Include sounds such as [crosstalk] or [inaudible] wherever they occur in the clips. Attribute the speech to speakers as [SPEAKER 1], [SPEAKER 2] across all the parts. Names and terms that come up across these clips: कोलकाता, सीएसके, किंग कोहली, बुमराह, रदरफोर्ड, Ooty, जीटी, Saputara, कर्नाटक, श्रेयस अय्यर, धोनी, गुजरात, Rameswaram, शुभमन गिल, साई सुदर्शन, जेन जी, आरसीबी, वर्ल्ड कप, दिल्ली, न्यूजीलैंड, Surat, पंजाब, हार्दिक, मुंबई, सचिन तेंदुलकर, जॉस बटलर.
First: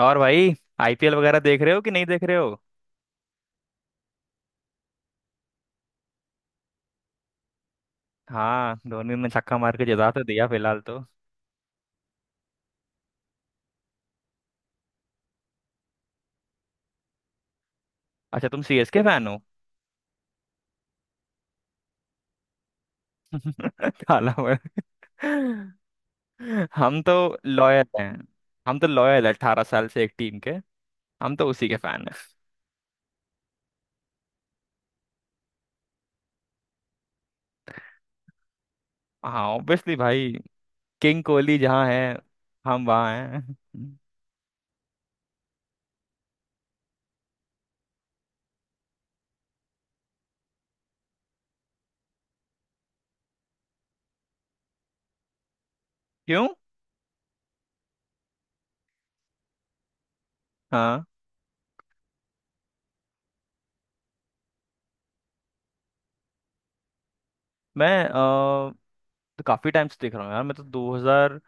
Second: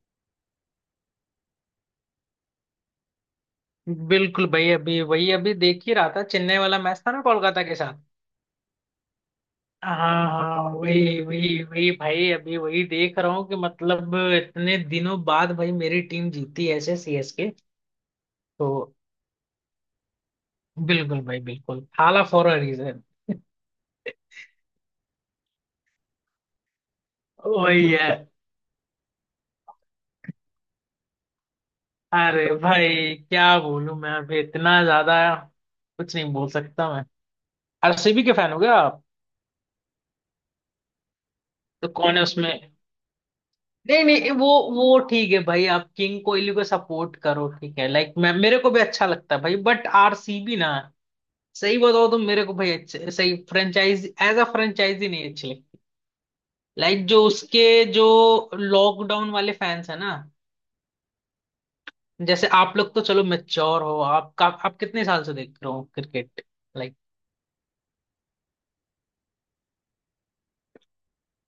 [SPEAKER 1] और भाई। आईपीएल वगैरह देख रहे हो कि नहीं देख रहे हो?
[SPEAKER 2] बिल्कुल भाई, अभी वही अभी देख ही रहा था। चेन्नई वाला मैच था ना कोलकाता के साथ।
[SPEAKER 1] हाँ, धोनी ने छक्का मार के जता तो
[SPEAKER 2] हाँ।
[SPEAKER 1] दिया
[SPEAKER 2] हाँ,
[SPEAKER 1] फिलहाल तो।
[SPEAKER 2] वही वही वही भाई, अभी वही देख रहा हूँ कि मतलब इतने दिनों बाद भाई मेरी टीम जीती ऐसे, सीएसके।
[SPEAKER 1] अच्छा, तुम
[SPEAKER 2] तो
[SPEAKER 1] सीएसके फैन हो?
[SPEAKER 2] बिल्कुल भाई, बिल्कुल हाला फॉर अ रीजन।
[SPEAKER 1] [laughs] काला मर- हम तो लॉयल
[SPEAKER 2] वही
[SPEAKER 1] हैं।
[SPEAKER 2] है।
[SPEAKER 1] हम तो लॉयल है 18 साल से एक टीम के। हम तो उसी के फैन हैं।
[SPEAKER 2] अरे भाई क्या बोलूं मैं, अभी इतना ज्यादा कुछ नहीं बोल सकता मैं। आरसीबी के फैन हो गया आप?
[SPEAKER 1] हाँ ऑब्वियसली भाई। किंग कोहली जहाँ
[SPEAKER 2] तो
[SPEAKER 1] है
[SPEAKER 2] कौन है उसमें?
[SPEAKER 1] हम वहाँ हैं।
[SPEAKER 2] नहीं नहीं, वो ठीक है भाई, आप किंग कोहली को सपोर्ट करो ठीक है, लाइक मैं, मेरे को भी अच्छा लगता है भाई, बट आरसीबी ना, सही बताओ तो मेरे को भाई अच्छे, सही फ्रेंचाइज, एज अ फ्रेंचाइजी नहीं अच्छी लगती।
[SPEAKER 1] क्यों?
[SPEAKER 2] लाइक जो उसके, जो लॉकडाउन वाले फैंस है ना,
[SPEAKER 1] हाँ,
[SPEAKER 2] जैसे आप लोग तो चलो मेच्योर हो आप का, आप कितने साल से देख रहे हो क्रिकेट, लाइक।
[SPEAKER 1] मैं अ, तो काफी टाइम से देख रहा हूँ यार। मैं तो 2006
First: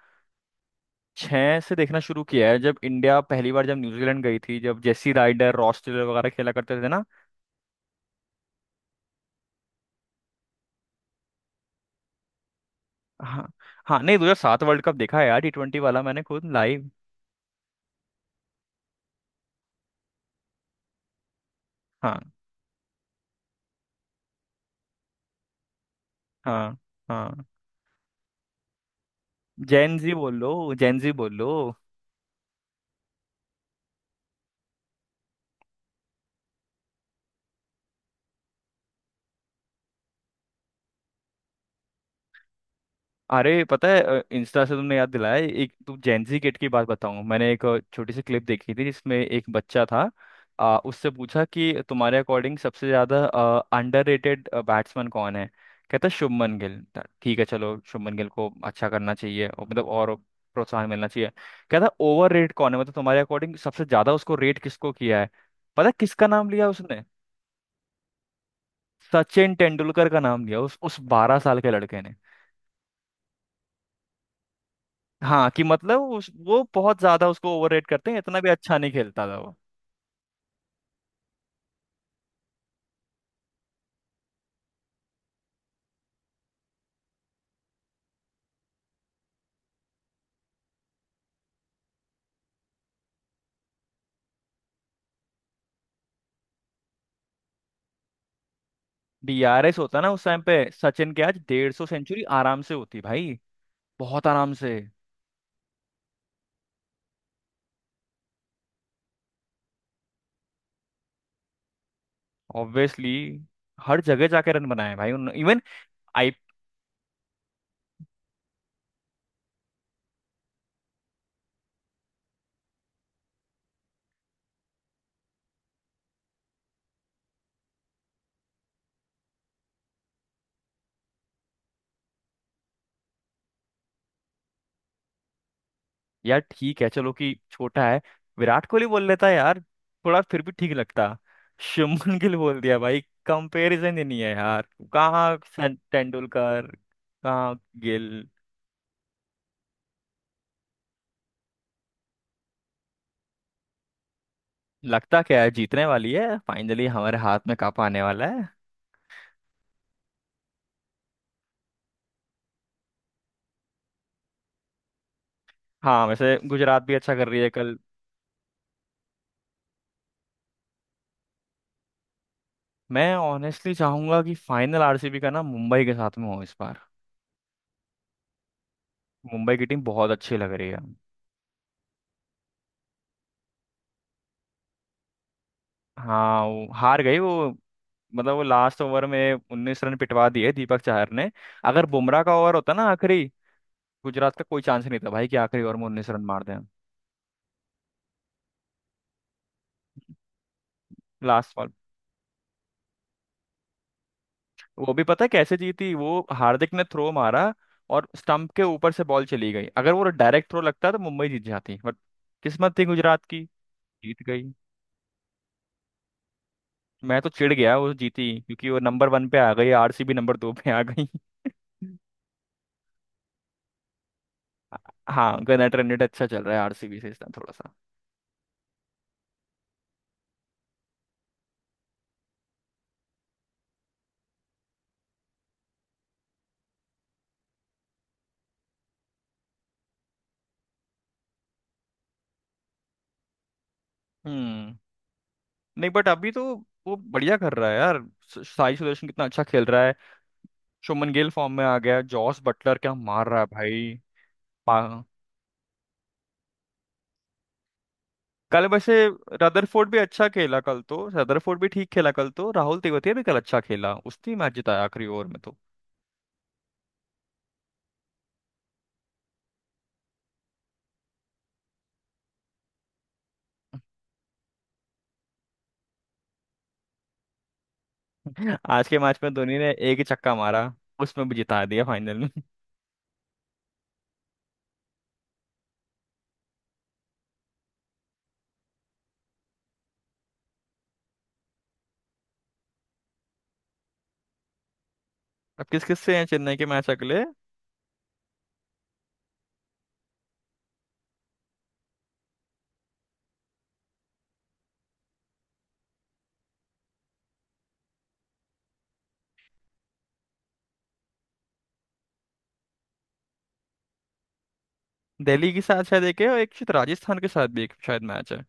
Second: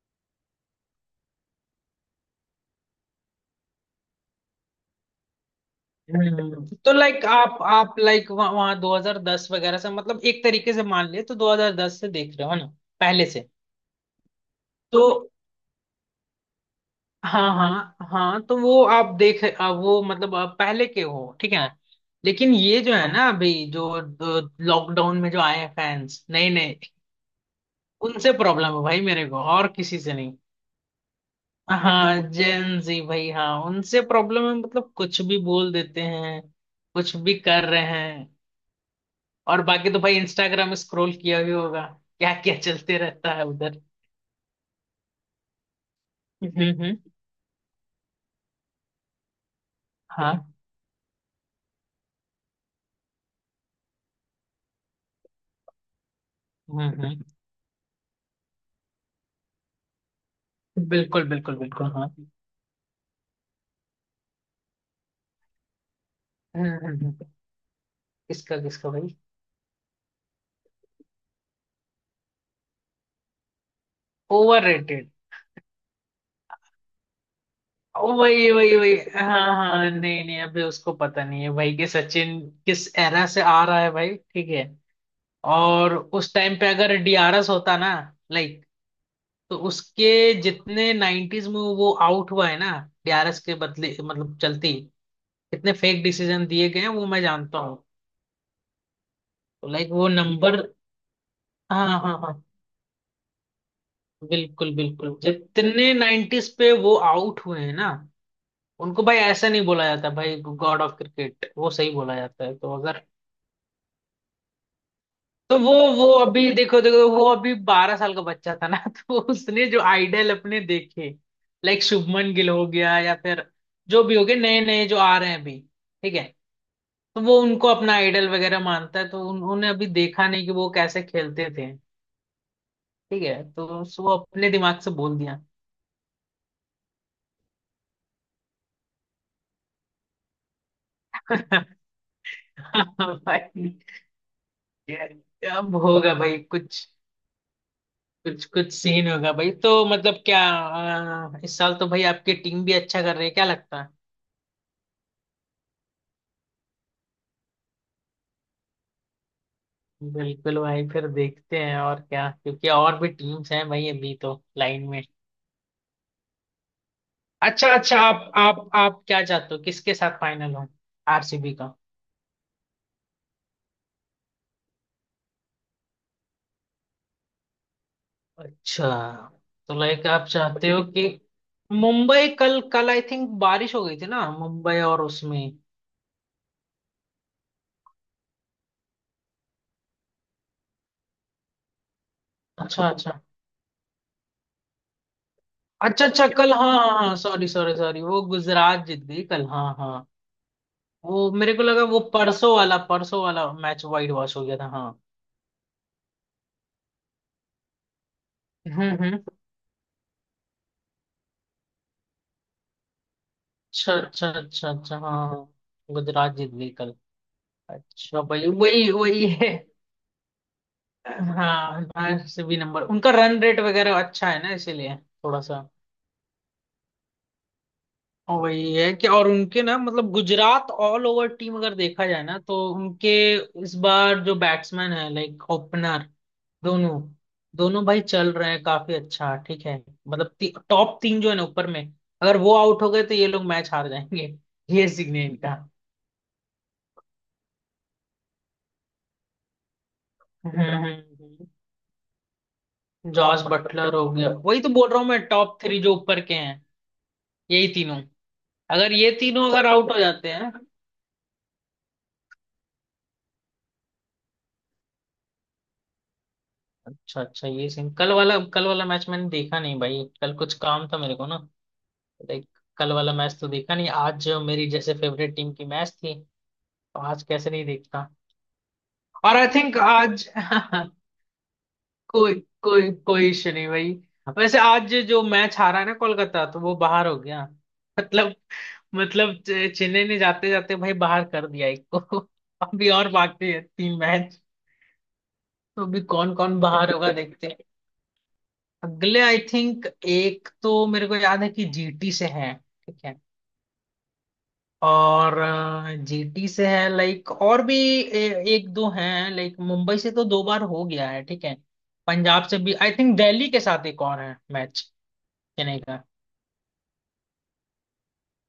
[SPEAKER 1] से देखना शुरू किया है जब इंडिया पहली बार जब न्यूजीलैंड गई थी, जब जेसी राइडर रॉस टेलर वगैरह खेला करते थे
[SPEAKER 2] तो
[SPEAKER 1] ना।
[SPEAKER 2] लाइक आप लाइक वहां 2010 वगैरह से, मतलब एक तरीके से मान लिए तो 2010 से देख रहे हो है ना, पहले
[SPEAKER 1] हाँ
[SPEAKER 2] से।
[SPEAKER 1] हाँ। नहीं, 2007 वर्ल्ड कप
[SPEAKER 2] तो
[SPEAKER 1] देखा है यार, T20 वाला, मैंने खुद लाइव।
[SPEAKER 2] हाँ हाँ हाँ, तो वो आप देख, आप वो मतलब आप पहले के हो ठीक है।
[SPEAKER 1] हाँ
[SPEAKER 2] लेकिन ये जो है ना, अभी जो लॉकडाउन में जो आए हैं फैंस नए नए,
[SPEAKER 1] हाँ हाँ।
[SPEAKER 2] उनसे प्रॉब्लम है भाई मेरे को, और
[SPEAKER 1] जेन
[SPEAKER 2] किसी से
[SPEAKER 1] जी
[SPEAKER 2] नहीं।
[SPEAKER 1] बोल लो, जेन जी बोल लो।
[SPEAKER 2] हाँ जेन जी भाई, हाँ उनसे प्रॉब्लम है, मतलब कुछ भी बोल देते हैं, कुछ भी कर रहे हैं। और बाकी तो भाई इंस्टाग्राम स्क्रॉल किया ही होगा, क्या क्या चलते रहता है
[SPEAKER 1] अरे
[SPEAKER 2] उधर।
[SPEAKER 1] पता है, इंस्टा से तुमने याद दिलाया। एक तुम जेंजी किड की बात
[SPEAKER 2] हम्म।
[SPEAKER 1] बताऊं, मैंने एक छोटी सी क्लिप देखी थी जिसमें एक बच्चा था।
[SPEAKER 2] हाँ।
[SPEAKER 1] उससे पूछा कि तुम्हारे अकॉर्डिंग सबसे ज्यादा अंडररेटेड बैट्समैन कौन है। कहता शुभमन गिल था।
[SPEAKER 2] हम्म,
[SPEAKER 1] ठीक है चलो, शुभमन गिल को अच्छा करना चाहिए और मतलब और प्रोत्साहन मिलना
[SPEAKER 2] बिल्कुल
[SPEAKER 1] चाहिए।
[SPEAKER 2] बिल्कुल
[SPEAKER 1] कहता
[SPEAKER 2] बिल्कुल, हाँ
[SPEAKER 1] ओवर रेट कौन है, मतलब तुम्हारे अकॉर्डिंग सबसे ज्यादा उसको रेट किसको किया है। पता है किसका नाम लिया
[SPEAKER 2] हम्म
[SPEAKER 1] उसने?
[SPEAKER 2] हम्म। किसका किसका भाई?
[SPEAKER 1] सचिन तेंदुलकर का नाम लिया उस 12 साल के लड़के ने।
[SPEAKER 2] Over rated?
[SPEAKER 1] हाँ कि मतलब वो बहुत ज्यादा उसको ओवररेट करते हैं, इतना भी
[SPEAKER 2] वही वही
[SPEAKER 1] अच्छा नहीं
[SPEAKER 2] वही [laughs]
[SPEAKER 1] खेलता था
[SPEAKER 2] हाँ
[SPEAKER 1] वो।
[SPEAKER 2] हाँ, नहीं नहीं, अभी उसको पता नहीं है भाई कि सचिन किस एरा से आ रहा है भाई, ठीक है। और उस टाइम पे अगर डीआरएस होता ना, लाइक, तो उसके, जितने 90s में वो आउट हुआ है ना, डीआरएस के बदले मतलब चलती, कितने फेक डिसीजन दिए गए हैं वो मैं जानता हूँ। तो
[SPEAKER 1] डीआरएस
[SPEAKER 2] लाइक
[SPEAKER 1] होता
[SPEAKER 2] वो
[SPEAKER 1] ना उस टाइम पे,
[SPEAKER 2] नंबर,
[SPEAKER 1] सचिन के आज डेढ़ सौ
[SPEAKER 2] हाँ हाँ
[SPEAKER 1] सेंचुरी
[SPEAKER 2] हाँ,
[SPEAKER 1] आराम से होती भाई। बहुत आराम
[SPEAKER 2] बिल्कुल
[SPEAKER 1] से।
[SPEAKER 2] बिल्कुल, जितने 90s पे वो आउट हुए हैं ना, उनको भाई ऐसा नहीं बोला जाता, भाई गॉड ऑफ क्रिकेट वो सही बोला जाता है तो अगर।
[SPEAKER 1] ऑब्वियसली हर जगह जाके रन बनाए भाई उन
[SPEAKER 2] तो
[SPEAKER 1] इवन।
[SPEAKER 2] वो
[SPEAKER 1] आई
[SPEAKER 2] अभी देखो देखो, वो अभी बारह साल का बच्चा था ना [laughs] तो उसने जो आइडल अपने देखे, लाइक शुभमन गिल हो गया या फिर जो भी हो गए नए नए जो आ रहे हैं अभी, ठीक है। तो वो उनको अपना आइडल वगैरह मानता है, तो उन्होंने अभी देखा नहीं कि वो कैसे खेलते थे, ठीक है। तो वो अपने दिमाग से बोल दिया।
[SPEAKER 1] यार ठीक है, चलो कि छोटा है। विराट कोहली बोल लेता है यार, थोड़ा फिर भी ठीक लगता।
[SPEAKER 2] [laughs]
[SPEAKER 1] शुभमन गिल बोल दिया भाई,
[SPEAKER 2] भाई,
[SPEAKER 1] कंपैरिजन ही नहीं है यार। कहाँ
[SPEAKER 2] अब होगा भाई
[SPEAKER 1] तेंदुलकर,
[SPEAKER 2] कुछ,
[SPEAKER 1] कहाँ गिल।
[SPEAKER 2] कुछ कुछ सीन होगा भाई, तो मतलब क्या, इस साल तो भाई आपकी टीम भी अच्छा कर रही है, क्या लगता है?
[SPEAKER 1] लगता क्या है, जीतने वाली है फाइनली, हमारे हाथ में कप आने वाला है।
[SPEAKER 2] बिल्कुल भाई, फिर देखते हैं और क्या, क्योंकि और भी टीम्स हैं भाई अभी तो लाइन में।
[SPEAKER 1] हाँ वैसे गुजरात भी अच्छा कर रही है
[SPEAKER 2] अच्छा
[SPEAKER 1] कल।
[SPEAKER 2] अच्छा, आप क्या चाहते हो, किसके साथ फाइनल हो? आरसीबी का?
[SPEAKER 1] मैं ऑनेस्टली चाहूंगा कि फाइनल आरसीबी का ना मुंबई के साथ में हो इस बार।
[SPEAKER 2] अच्छा,
[SPEAKER 1] मुंबई की
[SPEAKER 2] तो
[SPEAKER 1] टीम
[SPEAKER 2] लाइक
[SPEAKER 1] बहुत
[SPEAKER 2] आप
[SPEAKER 1] अच्छी लग रही
[SPEAKER 2] चाहते
[SPEAKER 1] है।
[SPEAKER 2] हो कि मुंबई, कल कल आई थिंक बारिश हो गई थी ना मुंबई, और उसमें।
[SPEAKER 1] हाँ वो हार गई वो। मतलब वो लास्ट ओवर में 19 रन पिटवा दिए दीपक चाहर ने। अगर बुमराह का ओवर होता ना
[SPEAKER 2] अच्छा अच्छा
[SPEAKER 1] आखिरी, गुजरात का कोई चांस नहीं था भाई कि आखिरी ओवर में
[SPEAKER 2] अच्छा
[SPEAKER 1] 19 रन
[SPEAKER 2] अच्छा,
[SPEAKER 1] मार
[SPEAKER 2] कल
[SPEAKER 1] दें।
[SPEAKER 2] हाँ हाँ हाँ, सॉरी सॉरी सॉरी, वो गुजरात जीत गई कल, हाँ हाँ। वो मेरे
[SPEAKER 1] लास्ट,
[SPEAKER 2] को लगा, वो परसों वाला मैच वाइट वॉश हो गया था, हाँ।
[SPEAKER 1] वो भी पता है कैसे जीती? वो हार्दिक ने थ्रो मारा और स्टंप के ऊपर से बॉल
[SPEAKER 2] हम्म।
[SPEAKER 1] चली गई, अगर वो डायरेक्ट थ्रो लगता तो मुंबई जीत जाती बट किस्मत थी गुजरात की,
[SPEAKER 2] अच्छा
[SPEAKER 1] जीत
[SPEAKER 2] अच्छा
[SPEAKER 1] गई।
[SPEAKER 2] अच्छा अच्छा हाँ हाँ। हाँ। गुजरात जीत गई कल।
[SPEAKER 1] मैं तो चिढ़ गया वो
[SPEAKER 2] अच्छा
[SPEAKER 1] जीती,
[SPEAKER 2] भाई,
[SPEAKER 1] क्योंकि वो
[SPEAKER 2] वही
[SPEAKER 1] नंबर
[SPEAKER 2] वही
[SPEAKER 1] वन पे
[SPEAKER 2] है।
[SPEAKER 1] आ गई, आरसीबी नंबर 2 पे आ गई
[SPEAKER 2] हाँ
[SPEAKER 1] [laughs]
[SPEAKER 2] आरसीबी नंबर, उनका रन रेट वगैरह अच्छा है ना इसीलिए। थोड़ा
[SPEAKER 1] हाँ
[SPEAKER 2] सा।
[SPEAKER 1] कर्नाटक रेट अच्छा चल रहा है आरसीबी से इस टाइम थोड़ा सा।
[SPEAKER 2] और वही है कि, और उनके ना मतलब गुजरात, ऑल ओवर टीम अगर देखा जाए ना, तो उनके इस बार जो बैट्समैन है, लाइक ओपनर, दोनों, दोनों भाई चल रहे हैं काफी अच्छा, ठीक है। मतलब टॉप तीन जो है ना ऊपर में, अगर वो आउट हो गए तो ये लोग मैच हार जाएंगे। [laughs]
[SPEAKER 1] हम्म।
[SPEAKER 2] ये सीन है इनका।
[SPEAKER 1] नहीं बट अभी तो वो बढ़िया कर रहा है यार। साई सुदर्शन कितना अच्छा खेल रहा है।
[SPEAKER 2] हम्म, हम्म,
[SPEAKER 1] शुभमन गिल
[SPEAKER 2] हम्म।
[SPEAKER 1] फॉर्म में आ गया, जॉस बटलर क्या मार
[SPEAKER 2] जॉस
[SPEAKER 1] रहा है
[SPEAKER 2] बटलर हो गया, वही तो बोल रहा
[SPEAKER 1] भाई।
[SPEAKER 2] हूँ मैं, टॉप थ्री जो ऊपर के हैं, यही तीनों,
[SPEAKER 1] कल
[SPEAKER 2] अगर
[SPEAKER 1] वैसे
[SPEAKER 2] ये तीनों अगर
[SPEAKER 1] रदरफोर्ड
[SPEAKER 2] आउट
[SPEAKER 1] भी
[SPEAKER 2] हो
[SPEAKER 1] अच्छा
[SPEAKER 2] जाते हैं।
[SPEAKER 1] खेला कल तो, रदरफोर्ड भी ठीक खेला कल तो, राहुल तेवतिया भी कल अच्छा खेला, उसने मैच जिताया आखिरी ओवर में तो।
[SPEAKER 2] अच्छा अच्छा, ये सीन, कल वाला मैच मैंने देखा नहीं भाई, कल कुछ काम था मेरे को ना, लाइक। कल वाला मैच तो देखा नहीं, आज जो मेरी जैसे फेवरेट टीम की मैच थी, तो आज कैसे नहीं देखता।
[SPEAKER 1] [laughs] आज के मैच में
[SPEAKER 2] और आई
[SPEAKER 1] धोनी ने
[SPEAKER 2] थिंक
[SPEAKER 1] एक ही
[SPEAKER 2] आज
[SPEAKER 1] छक्का मारा,
[SPEAKER 2] [laughs]
[SPEAKER 1] उसमें भी जिता दिया फाइनल में
[SPEAKER 2] कोई,
[SPEAKER 1] [laughs]
[SPEAKER 2] कोई कोई इशू नहीं भाई। वैसे आज जो मैच हारा है ना कोलकाता, तो वो बाहर हो गया, मतलब, मतलब चेन्नई ने जाते जाते भाई बाहर कर दिया एक को। [laughs] अभी और बाकी है तीन मैच,
[SPEAKER 1] अब
[SPEAKER 2] तो
[SPEAKER 1] किस किस
[SPEAKER 2] अभी
[SPEAKER 1] से हैं
[SPEAKER 2] कौन
[SPEAKER 1] चेन्नई
[SPEAKER 2] कौन
[SPEAKER 1] के मैच
[SPEAKER 2] बाहर होगा
[SPEAKER 1] अगले?
[SPEAKER 2] देखते हैं। अगले आई थिंक, एक तो मेरे को याद है कि जीटी से है, ठीक है। और जीटी से है, लाइक, और भी एक दो हैं, लाइक मुंबई से तो दो बार हो गया है, ठीक है। पंजाब से भी आई थिंक, दिल्ली के साथ एक और है मैच,
[SPEAKER 1] दिल्ली के
[SPEAKER 2] चेन्नई
[SPEAKER 1] साथ
[SPEAKER 2] का।
[SPEAKER 1] शायद एक है, और एक शायद राजस्थान के साथ भी एक शायद मैच है।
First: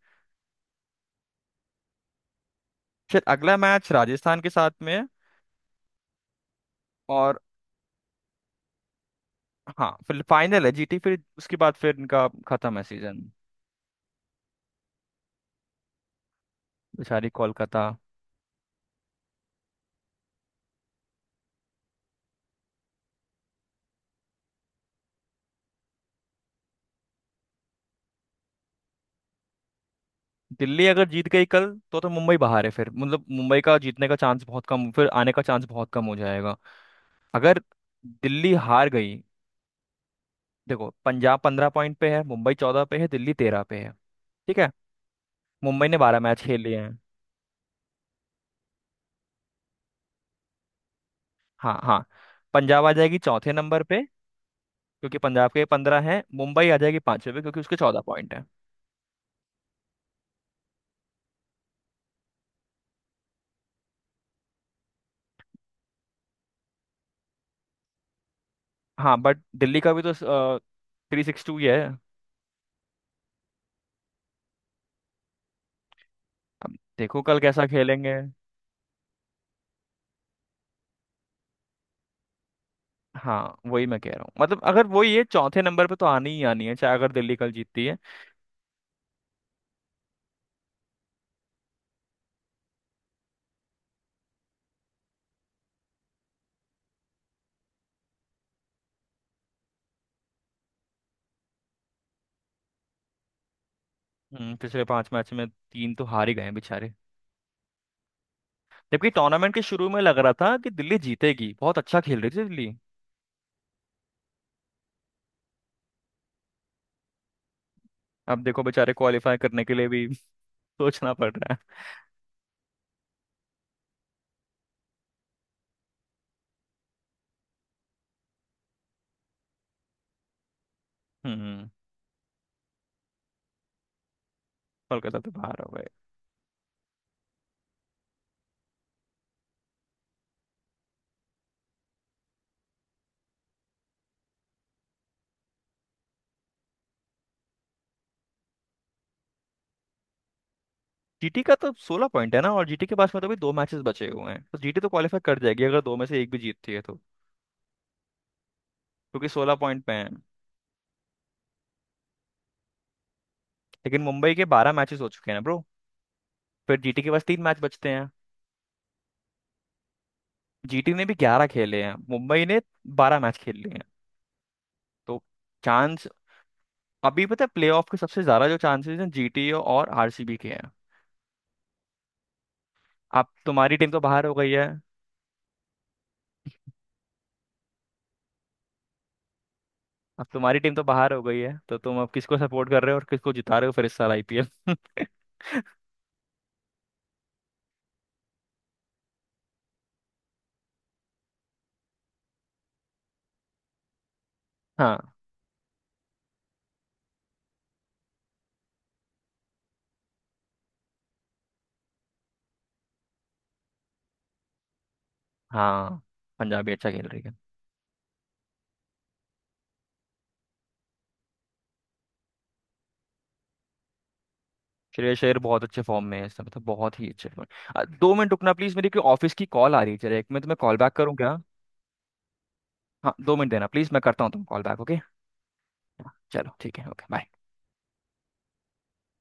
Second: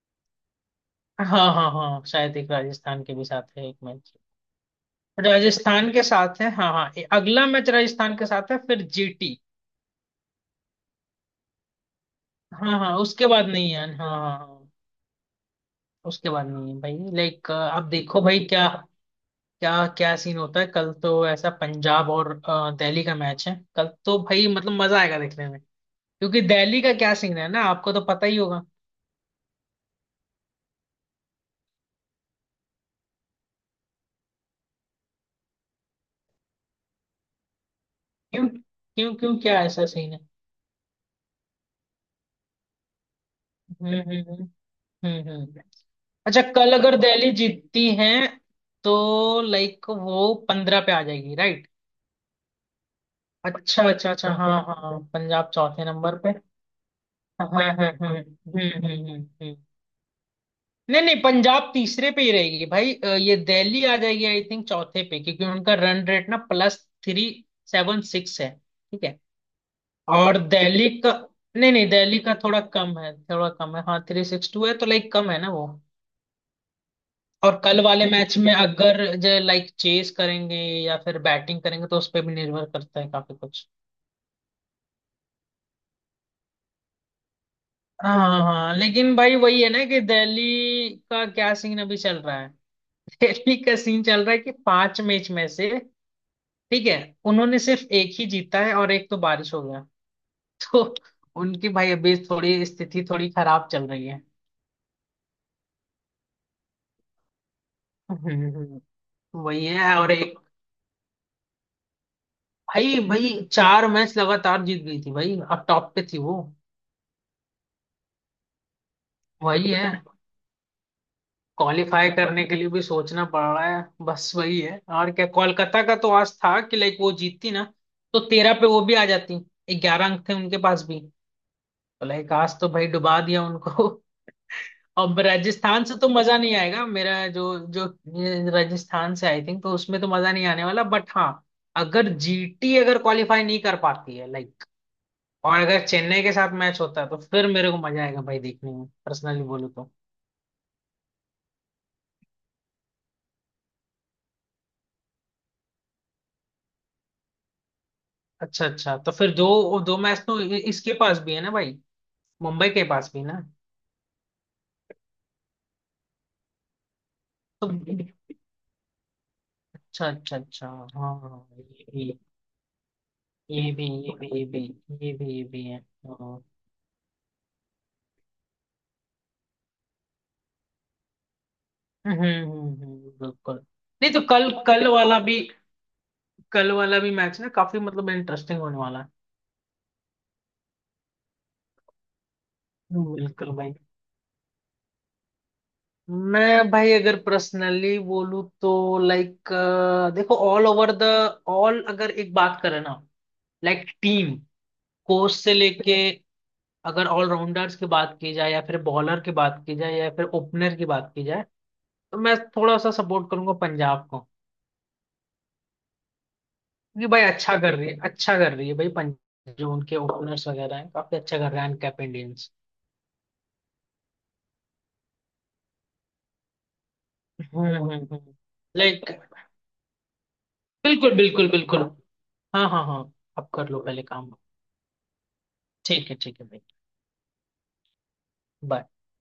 [SPEAKER 2] हाँ हाँ हाँ, शायद एक राजस्थान के
[SPEAKER 1] शायद
[SPEAKER 2] भी साथ
[SPEAKER 1] अगला
[SPEAKER 2] है एक
[SPEAKER 1] मैच
[SPEAKER 2] मैच।
[SPEAKER 1] राजस्थान के साथ में है
[SPEAKER 2] राजस्थान के साथ है, हाँ हाँ,
[SPEAKER 1] और,
[SPEAKER 2] अगला मैच राजस्थान के साथ है, फिर जीटी।
[SPEAKER 1] हाँ फिर फाइनल है जीटी, फिर उसके बाद फिर इनका खत्म
[SPEAKER 2] हाँ
[SPEAKER 1] है
[SPEAKER 2] हाँ उसके
[SPEAKER 1] सीजन।
[SPEAKER 2] बाद नहीं है, हाँ हाँ हाँ, उसके बाद नहीं है भाई,
[SPEAKER 1] बेचारी
[SPEAKER 2] लाइक आप
[SPEAKER 1] कोलकाता।
[SPEAKER 2] देखो भाई, क्या, क्या क्या सीन होता है, कल तो ऐसा पंजाब और दिल्ली का मैच है कल, तो भाई मतलब मजा आएगा देखने में, क्योंकि दिल्ली का क्या सीन है ना, आपको तो पता ही होगा।
[SPEAKER 1] दिल्ली अगर जीत गई कल तो मुंबई बाहर है फिर, मतलब मुंबई का जीतने का चांस बहुत कम, फिर आने का चांस बहुत कम हो जाएगा अगर
[SPEAKER 2] क्यों?
[SPEAKER 1] दिल्ली हार
[SPEAKER 2] क्यों
[SPEAKER 1] गई।
[SPEAKER 2] क्यों, क्या ऐसा सीन है?
[SPEAKER 1] देखो, पंजाब 15 पॉइंट पे है, मुंबई 14 पे है, दिल्ली 13 पे है।
[SPEAKER 2] हम्म,
[SPEAKER 1] ठीक है,
[SPEAKER 2] हम्म।
[SPEAKER 1] मुंबई ने बारह
[SPEAKER 2] अच्छा,
[SPEAKER 1] मैच खेल
[SPEAKER 2] कल
[SPEAKER 1] लिए
[SPEAKER 2] अगर
[SPEAKER 1] हैं।
[SPEAKER 2] दिल्ली जीतती है, तो लाइक वो पंद्रह पे आ जाएगी, राइट?
[SPEAKER 1] हाँ हाँ, पंजाब आ जाएगी चौथे नंबर
[SPEAKER 2] अच्छा
[SPEAKER 1] पे,
[SPEAKER 2] अच्छा अच्छा हाँ हाँ,
[SPEAKER 1] क्योंकि
[SPEAKER 2] पंजाब
[SPEAKER 1] पंजाब के
[SPEAKER 2] चौथे
[SPEAKER 1] 15
[SPEAKER 2] नंबर
[SPEAKER 1] हैं,
[SPEAKER 2] पे।
[SPEAKER 1] मुंबई आ जाएगी पांचवे पे
[SPEAKER 2] हाँ
[SPEAKER 1] क्योंकि
[SPEAKER 2] हाँ
[SPEAKER 1] उसके
[SPEAKER 2] हाँ
[SPEAKER 1] चौदह
[SPEAKER 2] हाँ,
[SPEAKER 1] पॉइंट हैं।
[SPEAKER 2] हम्म हम्म हम्म। नहीं नहीं, पंजाब तीसरे पे ही रहेगी भाई, ये दिल्ली आ जाएगी आई थिंक चौथे पे, क्योंकि उनका रन रेट ना प्लस थ्री सेवन सिक्स है, ठीक
[SPEAKER 1] हाँ
[SPEAKER 2] है।
[SPEAKER 1] बट दिल्ली का भी तो
[SPEAKER 2] और दिल्ली का,
[SPEAKER 1] थ्री सिक्स टू ही
[SPEAKER 2] नहीं
[SPEAKER 1] है।
[SPEAKER 2] नहीं दिल्ली का थोड़ा कम है, थोड़ा कम है, हाँ थ्री सिक्स टू है, तो लाइक कम है ना वो।
[SPEAKER 1] अब देखो कल
[SPEAKER 2] और
[SPEAKER 1] कैसा
[SPEAKER 2] कल वाले
[SPEAKER 1] खेलेंगे।
[SPEAKER 2] मैच में अगर जो लाइक चेस करेंगे या फिर बैटिंग करेंगे, तो उस पर भी निर्भर करता है काफी
[SPEAKER 1] हाँ
[SPEAKER 2] कुछ।
[SPEAKER 1] वही मैं कह रहा हूँ, मतलब अगर वो ये चौथे नंबर पे तो आनी ही आनी है, चाहे अगर दिल्ली कल जीतती है।
[SPEAKER 2] हाँ हाँ हाँ, लेकिन भाई वही है ना कि दिल्ली का क्या सीन अभी चल रहा है। [laughs] दिल्ली का सीन चल रहा है कि पांच मैच में से, ठीक है, उन्होंने सिर्फ एक ही जीता है और एक तो बारिश हो गया। [laughs] तो उनकी भाई अभी थोड़ी स्थिति, थोड़ी खराब चल रही है।
[SPEAKER 1] पिछले पांच मैच में तीन तो हार ही गए हैं बेचारे।
[SPEAKER 2] [laughs] हम्म,
[SPEAKER 1] जबकि टूर्नामेंट के
[SPEAKER 2] वही
[SPEAKER 1] शुरू
[SPEAKER 2] है
[SPEAKER 1] में
[SPEAKER 2] और
[SPEAKER 1] लग रहा
[SPEAKER 2] एक,
[SPEAKER 1] था कि दिल्ली जीतेगी, बहुत अच्छा खेल रही थी दिल्ली।
[SPEAKER 2] भाई भाई चार मैच लगातार जीत गई थी भाई, अब टॉप पे थी वो।
[SPEAKER 1] अब देखो बेचारे क्वालिफाई करने
[SPEAKER 2] वही
[SPEAKER 1] के लिए
[SPEAKER 2] है,
[SPEAKER 1] भी [laughs] सोचना पड़ रहा है।
[SPEAKER 2] क्वालिफाई करने के लिए भी सोचना पड़ रहा है, बस वही है और क्या। कोलकाता का तो आज था कि लाइक वो जीतती ना, तो तेरह पे वो भी आ जाती, ग्यारह अंक थे उनके पास भी तो,
[SPEAKER 1] हम्म।
[SPEAKER 2] लाइक आज तो भाई डुबा दिया उनको। [laughs] अब
[SPEAKER 1] कोलकाता तो बाहर हो
[SPEAKER 2] राजस्थान
[SPEAKER 1] गए।
[SPEAKER 2] से तो मजा नहीं आएगा मेरा, जो जो ये राजस्थान से आई थिंक, तो उसमें तो मजा नहीं आने वाला, बट हाँ, अगर जीटी अगर क्वालिफाई नहीं कर पाती है लाइक, और अगर चेन्नई के साथ मैच होता है, तो फिर मेरे को मजा आएगा भाई देखने में, पर्सनली बोलूँ तो।
[SPEAKER 1] जीटी का तो 16 पॉइंट है ना, और जीटी के पास में तो अभी दो मैचेस बचे हुए हैं, तो जीटी तो क्वालिफाई कर जाएगी अगर दो में से एक भी जीतती है तो,
[SPEAKER 2] अच्छा अच्छा, तो
[SPEAKER 1] क्योंकि
[SPEAKER 2] फिर दो
[SPEAKER 1] 16 पॉइंट पे
[SPEAKER 2] दो
[SPEAKER 1] है।
[SPEAKER 2] मैच तो इसके पास भी है ना भाई, मुंबई के पास भी ना।
[SPEAKER 1] लेकिन मुंबई के 12 मैचेस हो चुके हैं ना ब्रो। फिर जीटी के पास तीन मैच
[SPEAKER 2] तो
[SPEAKER 1] बचते हैं।
[SPEAKER 2] अच्छा अच्छा अच्छा
[SPEAKER 1] जीटी ने भी
[SPEAKER 2] हाँ
[SPEAKER 1] 11
[SPEAKER 2] हाँ,
[SPEAKER 1] खेले
[SPEAKER 2] ये
[SPEAKER 1] हैं,
[SPEAKER 2] भी
[SPEAKER 1] मुंबई ने 12 मैच खेल
[SPEAKER 2] ये
[SPEAKER 1] लिए हैं।
[SPEAKER 2] भी ये भी ये भी ये
[SPEAKER 1] तो
[SPEAKER 2] भी ये भी है
[SPEAKER 1] चांस
[SPEAKER 2] हाँ।
[SPEAKER 1] अभी पता है, प्लेऑफ के सबसे ज्यादा जो चांसेस हैं जीटी और आरसीबी के हैं। अब
[SPEAKER 2] बिल्कुल।
[SPEAKER 1] तुम्हारी टीम तो
[SPEAKER 2] नहीं तो
[SPEAKER 1] बाहर हो
[SPEAKER 2] कल,
[SPEAKER 1] गई है।
[SPEAKER 2] कल वाला भी मैच ना काफी मतलब इंटरेस्टिंग होने वाला है।
[SPEAKER 1] अब तुम्हारी टीम तो बाहर हो गई है, तो तुम अब किसको सपोर्ट कर रहे हो और किसको
[SPEAKER 2] बिल्कुल
[SPEAKER 1] जिता रहे हो
[SPEAKER 2] भाई।
[SPEAKER 1] फिर इस साल आईपीएल [laughs]
[SPEAKER 2] मैं भाई अगर पर्सनली बोलूँ तो, लाइक देखो ऑल ओवर द, ऑल, अगर एक बात करें ना, लाइक टीम,
[SPEAKER 1] हाँ
[SPEAKER 2] कोच से लेके, अगर ऑलराउंडर्स की बात की जाए या फिर बॉलर की बात की जाए या फिर ओपनर की बात की जाए, तो मैं थोड़ा सा सपोर्ट करूंगा पंजाब को।
[SPEAKER 1] हाँ, पंजाबी अच्छा खेल
[SPEAKER 2] क्योंकि
[SPEAKER 1] रही
[SPEAKER 2] भाई
[SPEAKER 1] है।
[SPEAKER 2] अच्छा कर रही है, अच्छा कर रही है भाई पंजाब, जो उनके ओपनर्स वगैरह हैं काफी अच्छा कर रहे हैं, कैप इंडियंस।
[SPEAKER 1] श्रेयस अय्यर बहुत अच्छे फॉर्म में है इस समय, तो बहुत ही अच्छे फॉर्म। 2 मिनट
[SPEAKER 2] हम्म।
[SPEAKER 1] रुकना प्लीज, मेरी कोई
[SPEAKER 2] लाइक,
[SPEAKER 1] ऑफिस की कॉल आ रही है, चलो 1 मिनट मैं तुम्हें कॉल बैक करूँ
[SPEAKER 2] बिल्कुल
[SPEAKER 1] क्या?
[SPEAKER 2] बिल्कुल बिल्कुल, हाँ हाँ हाँ।
[SPEAKER 1] हाँ दो मिनट
[SPEAKER 2] आप
[SPEAKER 1] देना
[SPEAKER 2] कर लो
[SPEAKER 1] प्लीज, मैं
[SPEAKER 2] पहले
[SPEAKER 1] करता
[SPEAKER 2] काम,
[SPEAKER 1] हूँ तुम कॉल बैक, ओके।
[SPEAKER 2] ठीक है
[SPEAKER 1] चलो
[SPEAKER 2] भाई।
[SPEAKER 1] ठीक है, ओके बाय।
[SPEAKER 2] Bye.